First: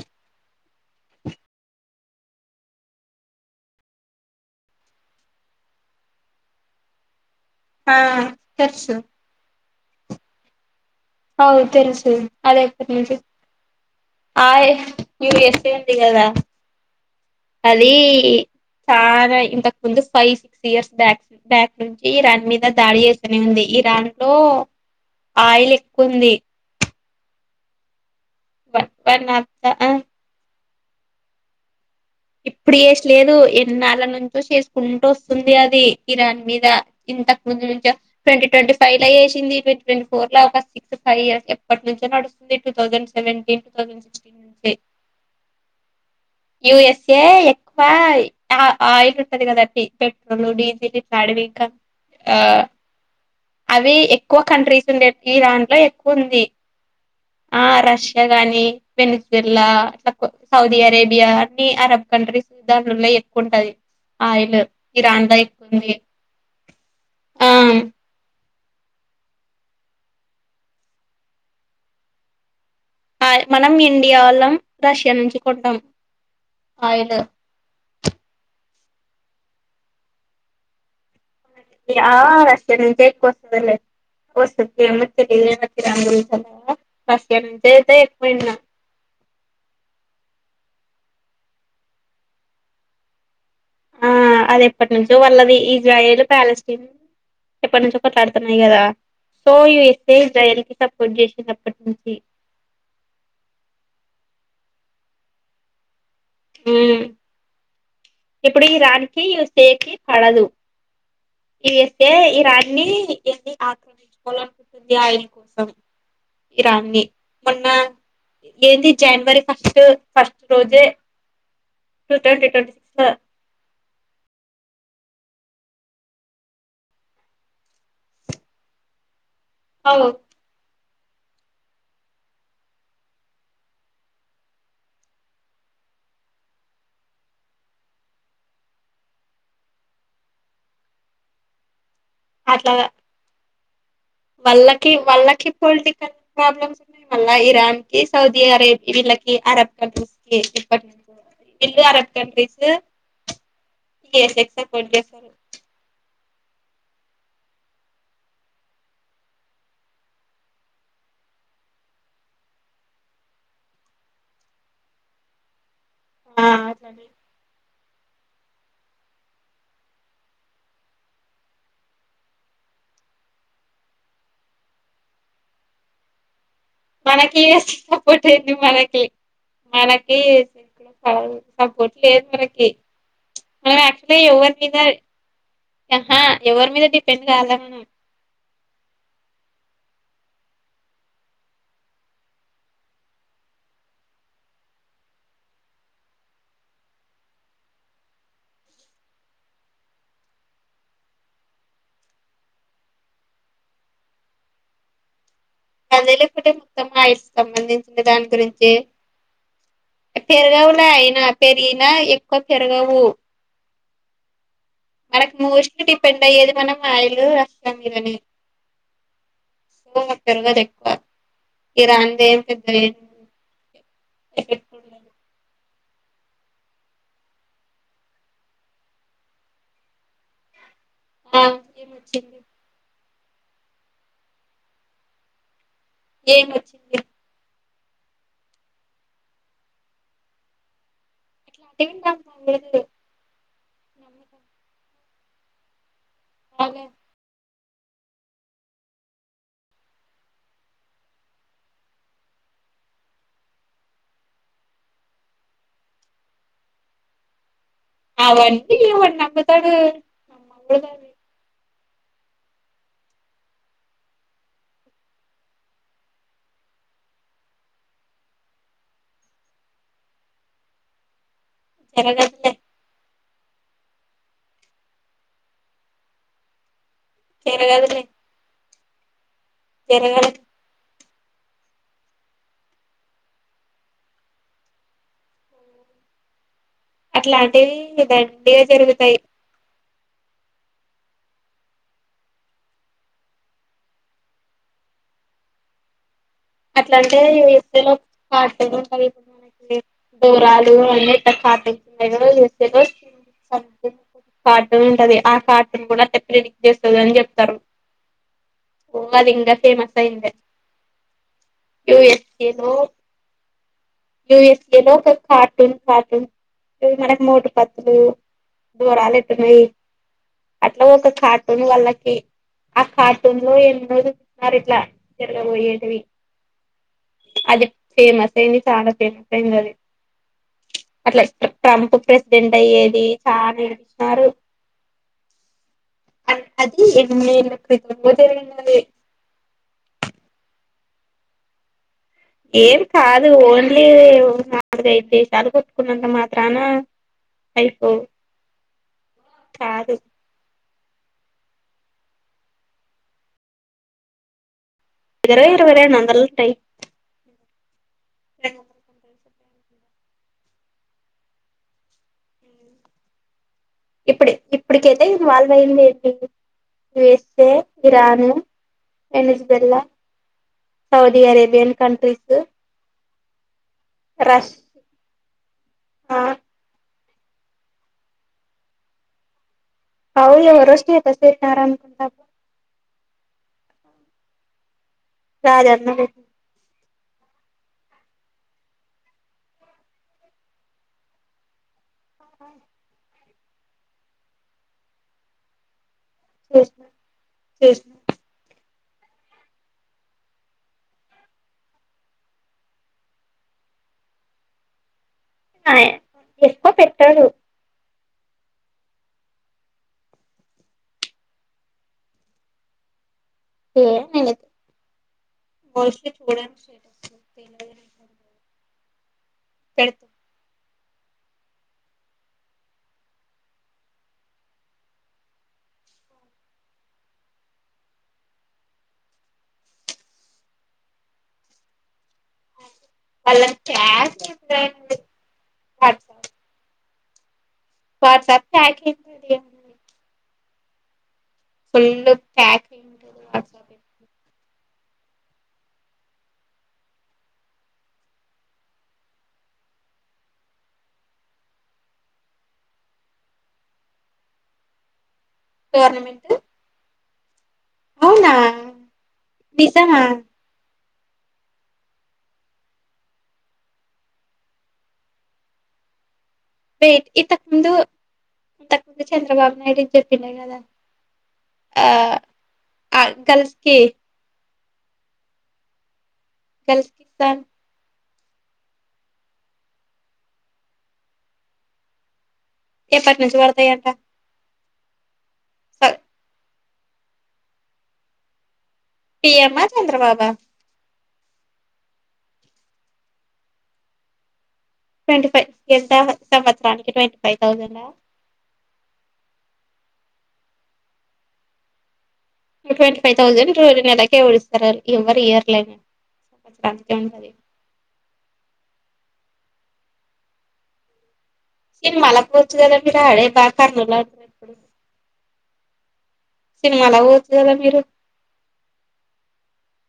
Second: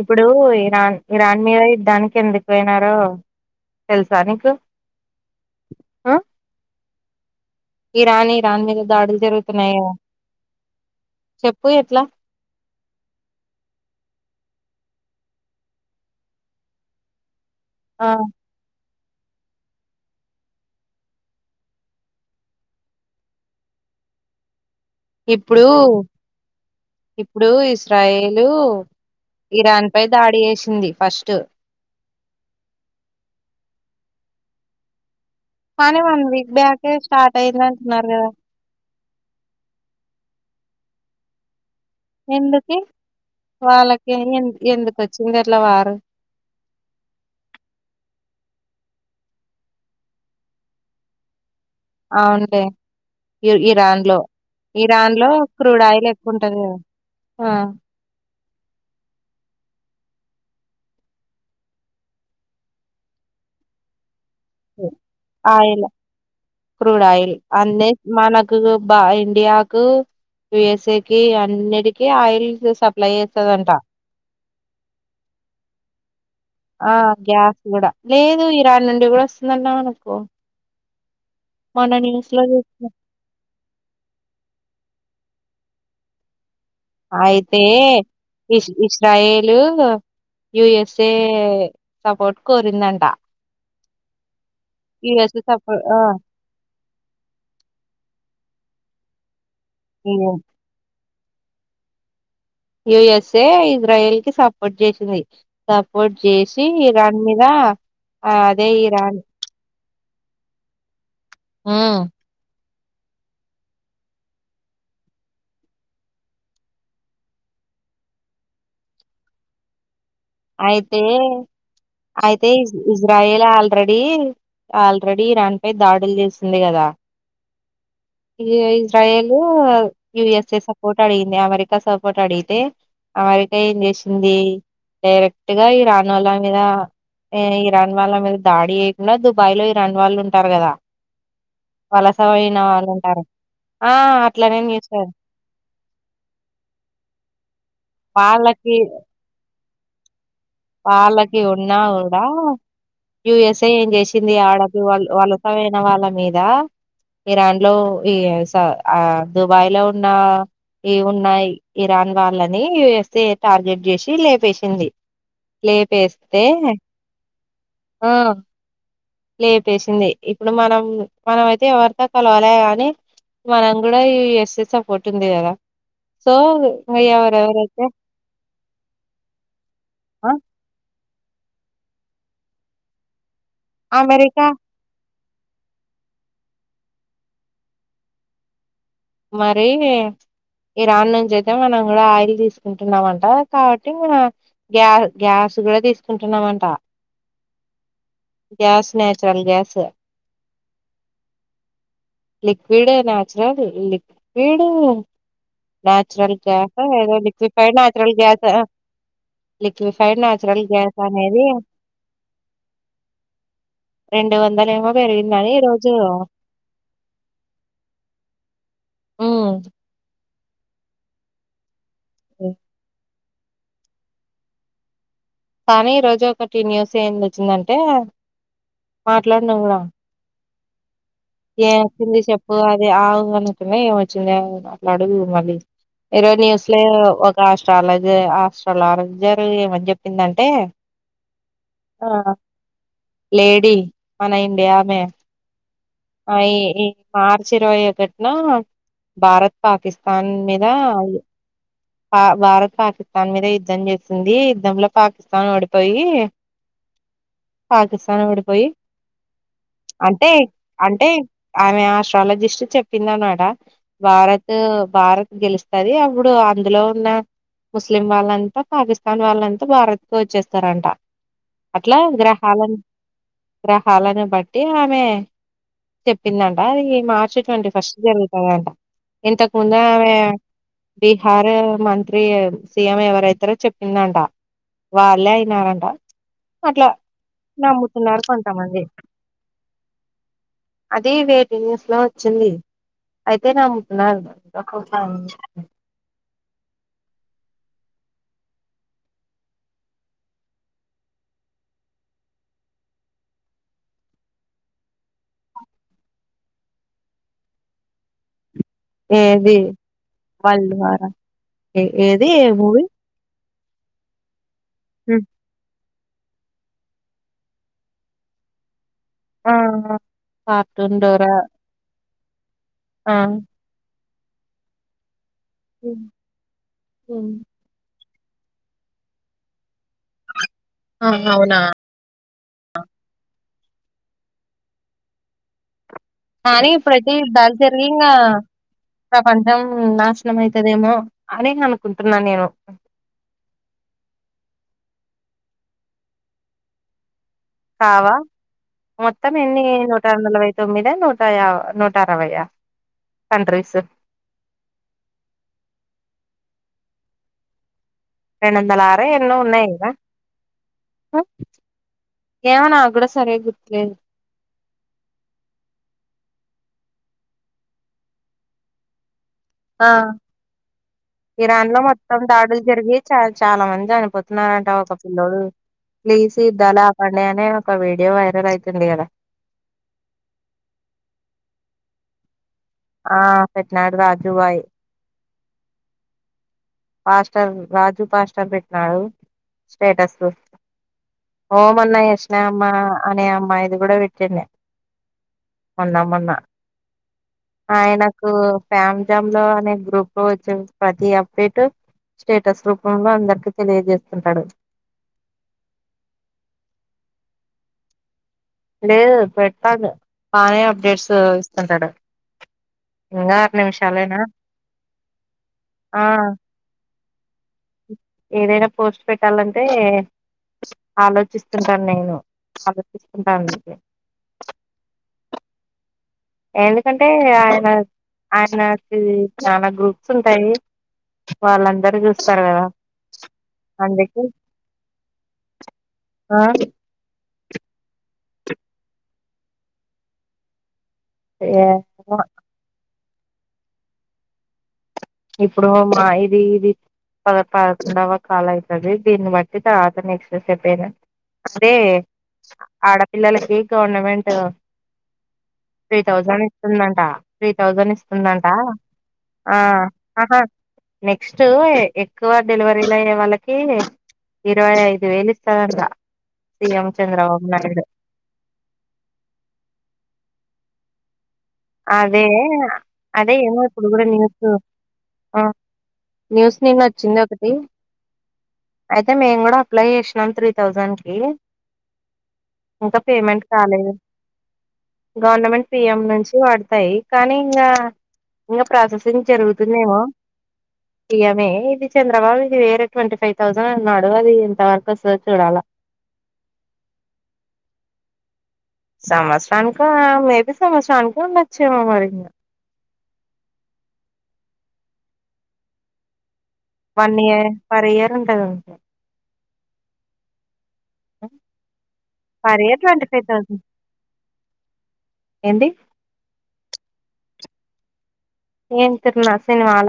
ఇప్పుడు Iran Iran మీద యుద్దానికి ఎందుకు పోయినారో తెల్సా నీకు అ ఆ ఇరాన్ ఇరన్ మీద తెర్సు దాడులు జరుగుతున్నాఏమో అవ్ తెలుసు అదేఎపునుంచో ఆయ్ మీరు ఎస్పీలెన్ కదా [inaudible] అది ఆ చాలా ఇంతకు ముందు five six years back back నుంచి ఇరాన్ మీద దాడి చేస్తనే ఉంది దాంతో ఇప్పుడు ఇప్పుడు ఇస్రాయల్ ఇప్పుడు వన్ ఆఫ్ ద ఇరాన్ పై దాడి చేేసింది ఫస్ట్ ఇప్పుడు చేసిలేదు ఎన్నాళ్ళ నుంచో చేసుకుంట ఒస్ ఉంది అది కానీ వన్ ఇరాన్ వీక్ మీద బ్యాకే స్టార్ట్ ఇంతకు అయింది ముందు నుంచి అంటున్నారు కదా ట్వంటీ ట్వంటీ ఫైల ఏసింది ట్వంటి ట్వంటి ఫోర్ ల ఒక సిక్స్ ఫైవ్ ఇయర్స్ ఎప్ ఎప్పటి నుంచో నడుస్తుంది టూ ఎందుకి థౌజండ్ సెవెంటీన్, టూ థౌజండ్ వాళ్ళకి సిక్స్టీన్ ఎన్- నుంచే ఎందుకు వచ్చింది అట్లా వారు యుూ ఎస్ ఏ టె ఎక్కువా అహా ఆయిల్ ఉంటది గదండి పెట్రోలు, డీజిలు ఇట్ల అడవి ఇంకా ఆ అవును లే ఇ అవి ఇరాన్ లో ఎక్కువ కంట్రీస్ ఉండే ఇరాన్ లో ఈ దాంట్లో క్రూడ్ ఆయిల్ ఎక్కువ ఉంది ఎక్కువంటది కదా ఆ రష్యా గాని వెనుజిల్లా కొ సౌదీ అరేబియా అన్ని అరబ్ కంట్రీస్ దాంట్లల్లో ఎక్కువుంటది ఆయిల్ క్రూడ్ ఆయిల్ ఆ అన్ని మనక్ ఇండియాకు యుస్ఏ కి అన్నిటికి ఆయిల్ సప్లై ఆ చేస్తదంట మనం ఇండియా వాళ్ళం రష్యా నుంచి కొంటాం ఆ ఆయిల్ గ్యాస్ కూడా లేదు ఇరాన్ నుండి కూడా వస్తుందంట మనకు మొన్న న్యూస్ లో [inaudible] చూసిన ఇంక [unintelligible] రంగు రుద్దలేదా అయితే ఇష్ ఇ స్టయిలు యుఎస్ఏ సపోర్ట్ కోరిందంట ఆ అది ఎప్పటి నుంచో యుఎస్ఏ వాళ్ళది సపోర్ట్ ఆ ఇజ్రాయల్ ప్యాలెస్తీన్ ఎప్పటి నుంచో కొట్లాడుతున్నారు ది కదా సో యూఎస్ఎ ఇజ్రాయిల్ కి సపోర్ట్ చేసినప్పటి నుంచి యుఎస్ఏ ఇజ్రాయెల్ కి సపోర్ట్ చేసింది స పోట్ చేసి మ్మ్ ఇరాన్ మీద ఇప్పుడు ఇరాన్ కి యూఎస్ఎ కి పడదు ఉమ్ ఇదిస్తే ఇరాన్ని [unintelligible] ఆక్రమించుకోవాలనుకుంటుంది ఆయిల్ కోసం ఇరాన్ ది మొన్న ఏంది జనవరి ఫస్ట్ ఫస్ట్ రోజే అయితే టూ ట్వంటీ అయితే ఇస్ twenty six ఇజ్రాయ్ Lal ready already రాని పై దాడులు చేసింది కదా ఇగ ఇజ్రయేలు యుఎస్ఏ స సపోర్ట్ అడిగింది అమెరికా సపోర్ట్ అడిగితే అమెరికా ఏం చేసింది డైరెక్ట్ గా ఇరానాల మీద ఇరాన్ వాళ్ళ మీద దాడి చేయకుండా దుబాయ్ లో ఇరాన్ వాళ్ళు ఉంటారు కదా వలసపోయినా అట్లా వాళ్ల వాళ్ళకి వాళ్ళకి పొలిటికల్ ప్రాబ్లమ్స్ ఉన్నాయి మళ్ళ ఇరాన్ కి సౌదీ వాళ్ళకి అరేబియా కి అరబ్ కంట్రీస్ కి ఇప్పటి నుంచో వాలకి ఉన్నా వీళ్ళు అరబ్ కూడా కంట్రీస్ యుఎస్ఏ ఏం చేసింది యుఎస్ఏకి ఆడకి సపోర్ట్ వల చేస్తారు వలసవైన వాళ్ళ మీద ఇరాన్ లో ఈ సా ఆ దుబాయ్ లో ఉన్న ఈ ఉన్నాయి ఇరాన్ వాళ్ళని యుఎస్ఏ టార్గెట్ చేసి లేపేసింది లేపేస్తే ఆ అట్లనే ఆ లేపేసింది ఇప్పుడు మనం మనం అయితే ఎవరితో కలవలే గని మనం కూడా యూఎస్ఎ సపోర్ట్ ఉంది కదా సో ఇంగ మనకి వస్తే ఎవరెవరైతే సపోర్ట్ ఏంది మనకి మనకి ఆ [unintelligible] సపోర్ట్ లేదు మనకి మనం ఆక్చువల్ అమెరికా యువత మీద ఆహా ఎవరి మీద డిపెండ్ కాలే మనం మరీ ఇరాన్ నుంచి అయితే మనం కూడా ఆయిల్ తీసుకుంటున్నామంట కాబట్టి మన గ్యాస్ గ్యాస్ కూడా తీసుకుంటున్నామంట gas natural gas liquid natural liquid అదే నచరల్ లేకుంటే గ్యాస్ మొత్తం ఆయిల్స్ లిక్విడ్ సంబంధించిన నచరల్ దాని గ్యాస్ గురించి క్విఫైడ్ నాచురల్ పెరగవులే గ్యాస్ అయినా అది పెరిగినా ఎక్కువ పెరగవు రెండు వందలు మనకు మోస్ట్లీ డిపెండ్ అయ్యేది మనం ఆయిలు వస్తం మీదని ఉమ్ పర్వాత ఎక్కువ ఇ రాదం పెద్ద [inaudible] బ కానీ ఈ రోజు ఒకటి న్యూస్ ఏంది వచ్చిందంటే మాట్లాడు నువ్వే [inaudible] ఆ ఏం వచ్చింది ఏమొచ్చింది చెప్పు అది ఆవు అనుంటన్నా ఏమొచ్చింది అట్లాడుదు మళ్ళీ [inaudible] ఇరవై న్యూస్లే ఏమొచ్చింది ఒక ఆస్ట్రాలజర్ ఆస్ట్రాలజర్ ఏమని చెప్పిందంటే ఇట్లా ఆ అంటివింటం తలేదు [inaudible] లేడీ మన ఇండియా అమే ఆ రాలే ఇరవై ఒకటిన భారత్ పాకిస్తాన్ మీదయ పా భారత్ పాకిస్తాన్ మీద యుద్ధం చేసింది యుద్ధంలో పాకిస్తాన్ ఓడిపోయి పాకిస్తాన్ ఓడిపోయి అవండి అతడు అంటే అంటే ఆమె ఆస్ట్రాలజిస్ట్ చెప్పిందినమాట. భారత్ భారత్ గెలుస్తది అప్పుడు అందులో ఉన్న ముస్లిం వాళ్ళంతా, పాకిస్తాన్ వాళ్ళంతా భారత్ కే వచ్చేస్తారంట. అట్లా జరగదులే గ్రహాలను గ్రహాలను బట్టి ఆమె చెప్పిందంట! అది మార్చ్ ట్వంటీ ఫస్ట్ జరగదులే జరగు తాదంట. ఇంతకుముందే ఆమె జరగదు బీహార్ మంత్రి సీ ఎం ఎవరైతారో చెప్పిందంట. వాల్లే అయినారంట. అట్లా అట్లాంటివి నమ్ముతున్నారు దండిగా కొంతమంది. జరుగుతాయి అది వే టు న్యూస్ లో వచ్చింది. అయితే నమ్ముతున్నారు ఒక [unintelligible] అట్లా అంటే కలిగుంది దరాాల కార్టూన్ ఉంటది ఆ కార్టూన్ కూడా టప్పలు ఎక్ చేస్తుంది అని చెప్తారు ఓ అది ఇకా ఏది ఫేమస్ా ఇంద వరల్డ్ వార్ ఏది ఏ ఎస్ఏ లో మూవీ ఎస్ఏలో ఒక కార్టన్ ఇ మకు మోటు పత్రలు దూరాలు ఆ ఎతున్నాయి అట్లా కార్టూన్ ఒక డోరా కార్టూన్ వాళ్ళకి ఆ కార్టూన్ లో ఎన్నో చూస్తున్నారు ఇట్లా జరగబోయేటివి హ్మ్మ్ అది ఫేమస్ అయింది చాలా ఫేమస్ అయిందది. ఆ అట్లా అవునా ట్రంప్ ప్రెసిడెంట్ అయ్యేది చాల నిలిచినారు. కానీ ఇప్పుడైతే ఎన్నేళ్ల క్రితంలో [unintelligible] జరిగినది ప్రపంచం నాశనం అయితాదేమో! అదను ఏం కాదు ఓన్లీ నాలుగైదు సీసాలు కొొట్టుకున్నంత మాత్రాన అయిపోవు కావా మొత్తమేన్ని కాదు నూట నలవై తొమ్మిద నూట నూటరవై కంట్రీసు విగరవ ఇరవరనా అందలట్టయి రెండొందల ఆరో ఎన్నో ఉన్నాయి కదా? ఎవనా ఆగడ సరే ఇప్పుడి ఇప్పు ఇప్పటికైతే ఇ వాళ్ళ అయిందిడి యుఎస్ఏ ఇరాన్ ఎనిజబెల్ ఆ సౌదీ ఇరాన్ అరేబ్యన్ లో మొత్తం కంట్రీస్ దాడులు జరిగి చ చాలా మంది రష్ చనిపోతున్నారంట ఒక పిల్లోడు, పీసిద్దలా మండే నే ఒక ఒక వీడియో వైరలైతుంది గద అవు ఎవ రోషని స ఆరాం కంటాబ [inaudible] [unintelligible] ఆ పెట్నాడు రాజు బాయి రాజన్న పాస్టర్ రాజు పాస్టర్ పెట్టినాడు స్టేటస్సు ఓ మొన్న యశనా అమ్మ అనే అమ్మాయిది కూడా పెట్టిండే. మొన్న మొన్నా చూసిన చేసిన ఆయనకు ఫ్యామ్ జామ్ లో అనే గ్రూప్ లో వచ్చేసి ప్రతి అబ్ పెట్ స్టేటస్ రూపంలో అందరికీ తెలియజేస్తుంటాడు. ఆ ఎప్ప పెట్టరు లేదు పెడతాడు ఆయనే అప్డేట్స్ ఇస్తుంటాడు. ఇంగా ఆరు ఏ నిమిషాలేనా నేనైతే ప ఏదైనా పోస్ట్ పెట్టాలంటే ఆలోచిస్తుంటాను నేను ఆలోచిస్తుంటా అందుకే ఎందుకంటే ఆయన ఆయనకి చాలా గ్రూప్స్ ఉంటాయి వాళ్ళందరు చూ స్తరు కదా వాళ్ళని ట్యాగ్ అందుకే ఎప్పుడైనా ఆ వాట్సప్ చాటింగ్ ఫుల్ ఏమో ఇప్పుడు మా ఇది ఇది పద పదకొండవ కాల్ అయితది దీన్ని బట్టి తర్వాత నెక్స్ట్ ఏంటి అనేది అదే ఆడపిల్లలకి గవర్నమెంట్ త్రీ గవర్నమెంట్ థౌజండ్ ఇస్తుందంట త్రీ థౌజండ్ అవునా ఇస్తుందంట ఆ నిజమా ఆహా నెక్స్ట్ ఎక్కువ డెలివరీలు అయ్యే వాళ్ళకి ఇరవై ఐదు వేలు ఇస్తాడంటా వెయిట్ ఇంతకుముందు ఇంతకుముందు చంద్రబాబు నాయుడు చెప్పిన కదా అదే ఆ అదే గర్ల్స్ ఏమో కి ఇప్పుడు కూడా న్యూస్ ఆ న్యూస్ నిన్న గర్ల్స్ కి వచ్చింది ఇస్తా ఒకటి అయితే మేము కూడా అప్లై చేసినాం త్రీ థౌజండ్కి ఇంకా ఎప్పటి నుంచి పేమెంట్ పడతాయంట కాలేదు గవర్నమెంట్ పిఎం నుంచి పడతాయి కానీ ఇంకా ఇం ప్రాసెసింగ్ పిఎమ్మా జరుగుతుందేమో చంద్రబాబా ఇయమే ఇది చంద్రబాబు ఇది వేర ట్వంటీ ఫైవ్ థౌజండ్ అన్నాడు అది వరకు వస్తుందో ట్వంటీ ఫైవ్ చూడాలా ఎంత సంవత్సరానికి ట్వంటీ ఫైవ్ థౌసండ్ ఆ సంవత్సరానిక మేబి సంవత్సరానికి ఉండొచ్చేమో మరి ట్వీటీ ఫైవ్ థౌసండ్ రోజ ఎదకేడిస్తారు ఎవ్వరు ఇయ్యారులే వన్ ఇయర్ పెర్ ఇయర్ ఉండదు [unintelligible] సినిమాలా వతు per year twenty five thousand ఏంది గాల మీరు ఏం తిరున్నా సినిమాల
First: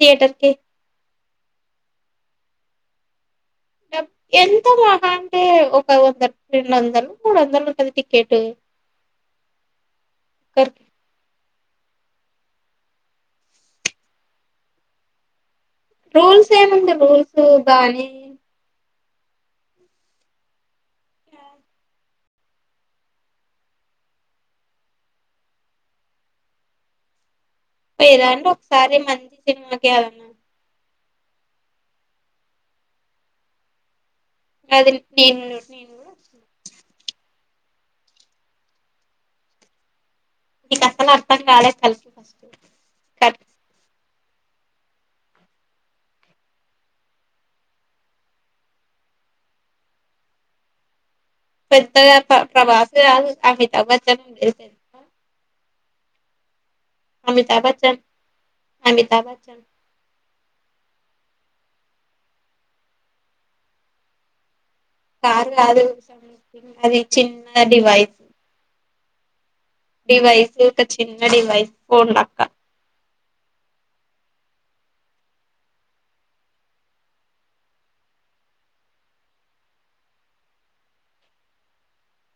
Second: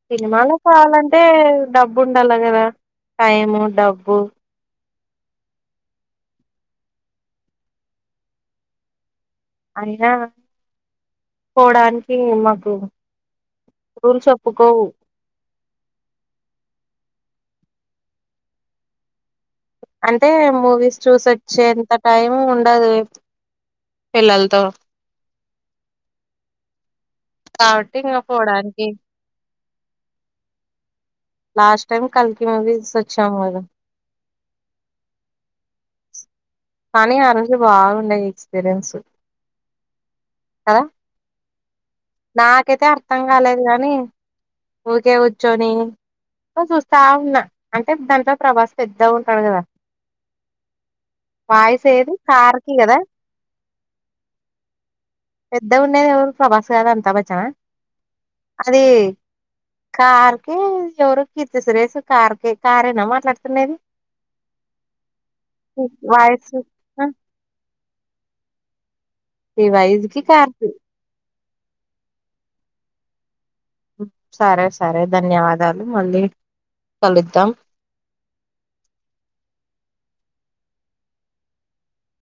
థియేటర్ కి సినిమాలో కావాలంటే అయితే డబ్బు ఉండాలా కదా టైము డబ్బు ఎంత మహా అంటే ఒక వంద రెండు వందలు మూడు వందలు ఉంటది టికెట్ అయినా ఒక్కరికి పోవడానికి మాకు రూల్స్ ఒప్పుకోవు రూల్స్ ఏముంది రూల్స్ బానే అంటే మూవీస్ చూసోచ్చేంత టైం ఉండదు పిల్లలతో [inaudible] కాబట్టి ఇంకా పోయిదండి పోవడానికి ఒకసారి మంచి సినిమాకి వెదన్నా లాస్ట్ టైమ్ కల్కి మూవీ వచ్చాము ఇగ అది టిన్ టిన్ బగ్గునాయి ఎక్స్పీరియన్స్ నీకు కదా కసలు అర్థం కాలే చాల నాకైతే అర్థం కాలేదు గానీ ఓకే వచ్చోని చూస్తా ఉన్నా అంటే దాంట్లో ప్రభాస్ పెద్దాగా ఉంటాడు కదా [inaudible] వాయిస్ ఏది పెద్దగా ప్ర కార్కి ప్రభాస్ కదా కాదు అమితాభ బచ్చ్చాన్ పెద్ద ఉండేది ఎవరు ప్రభాస్ కాదా అమితాబ్ బచ్చఛన్ బచ్చన్ ఆ అది అమితాబ్ బచ్చన్ కార్ హే ఎవరు కీర్తి సురేసు కార్కి కారేనా మాట్లాడుతున్నది కారు కాదు వాయిస్ అది ఆ చిన్న డివైస్ ఈ వయసుకి డివైస్ కార్కి ఒక చిన్న డివైస్ ఫోన్లాగా సరే సరే ధన్యవాదాలు మళ్ళీ కలుద్దాం [unintelligible]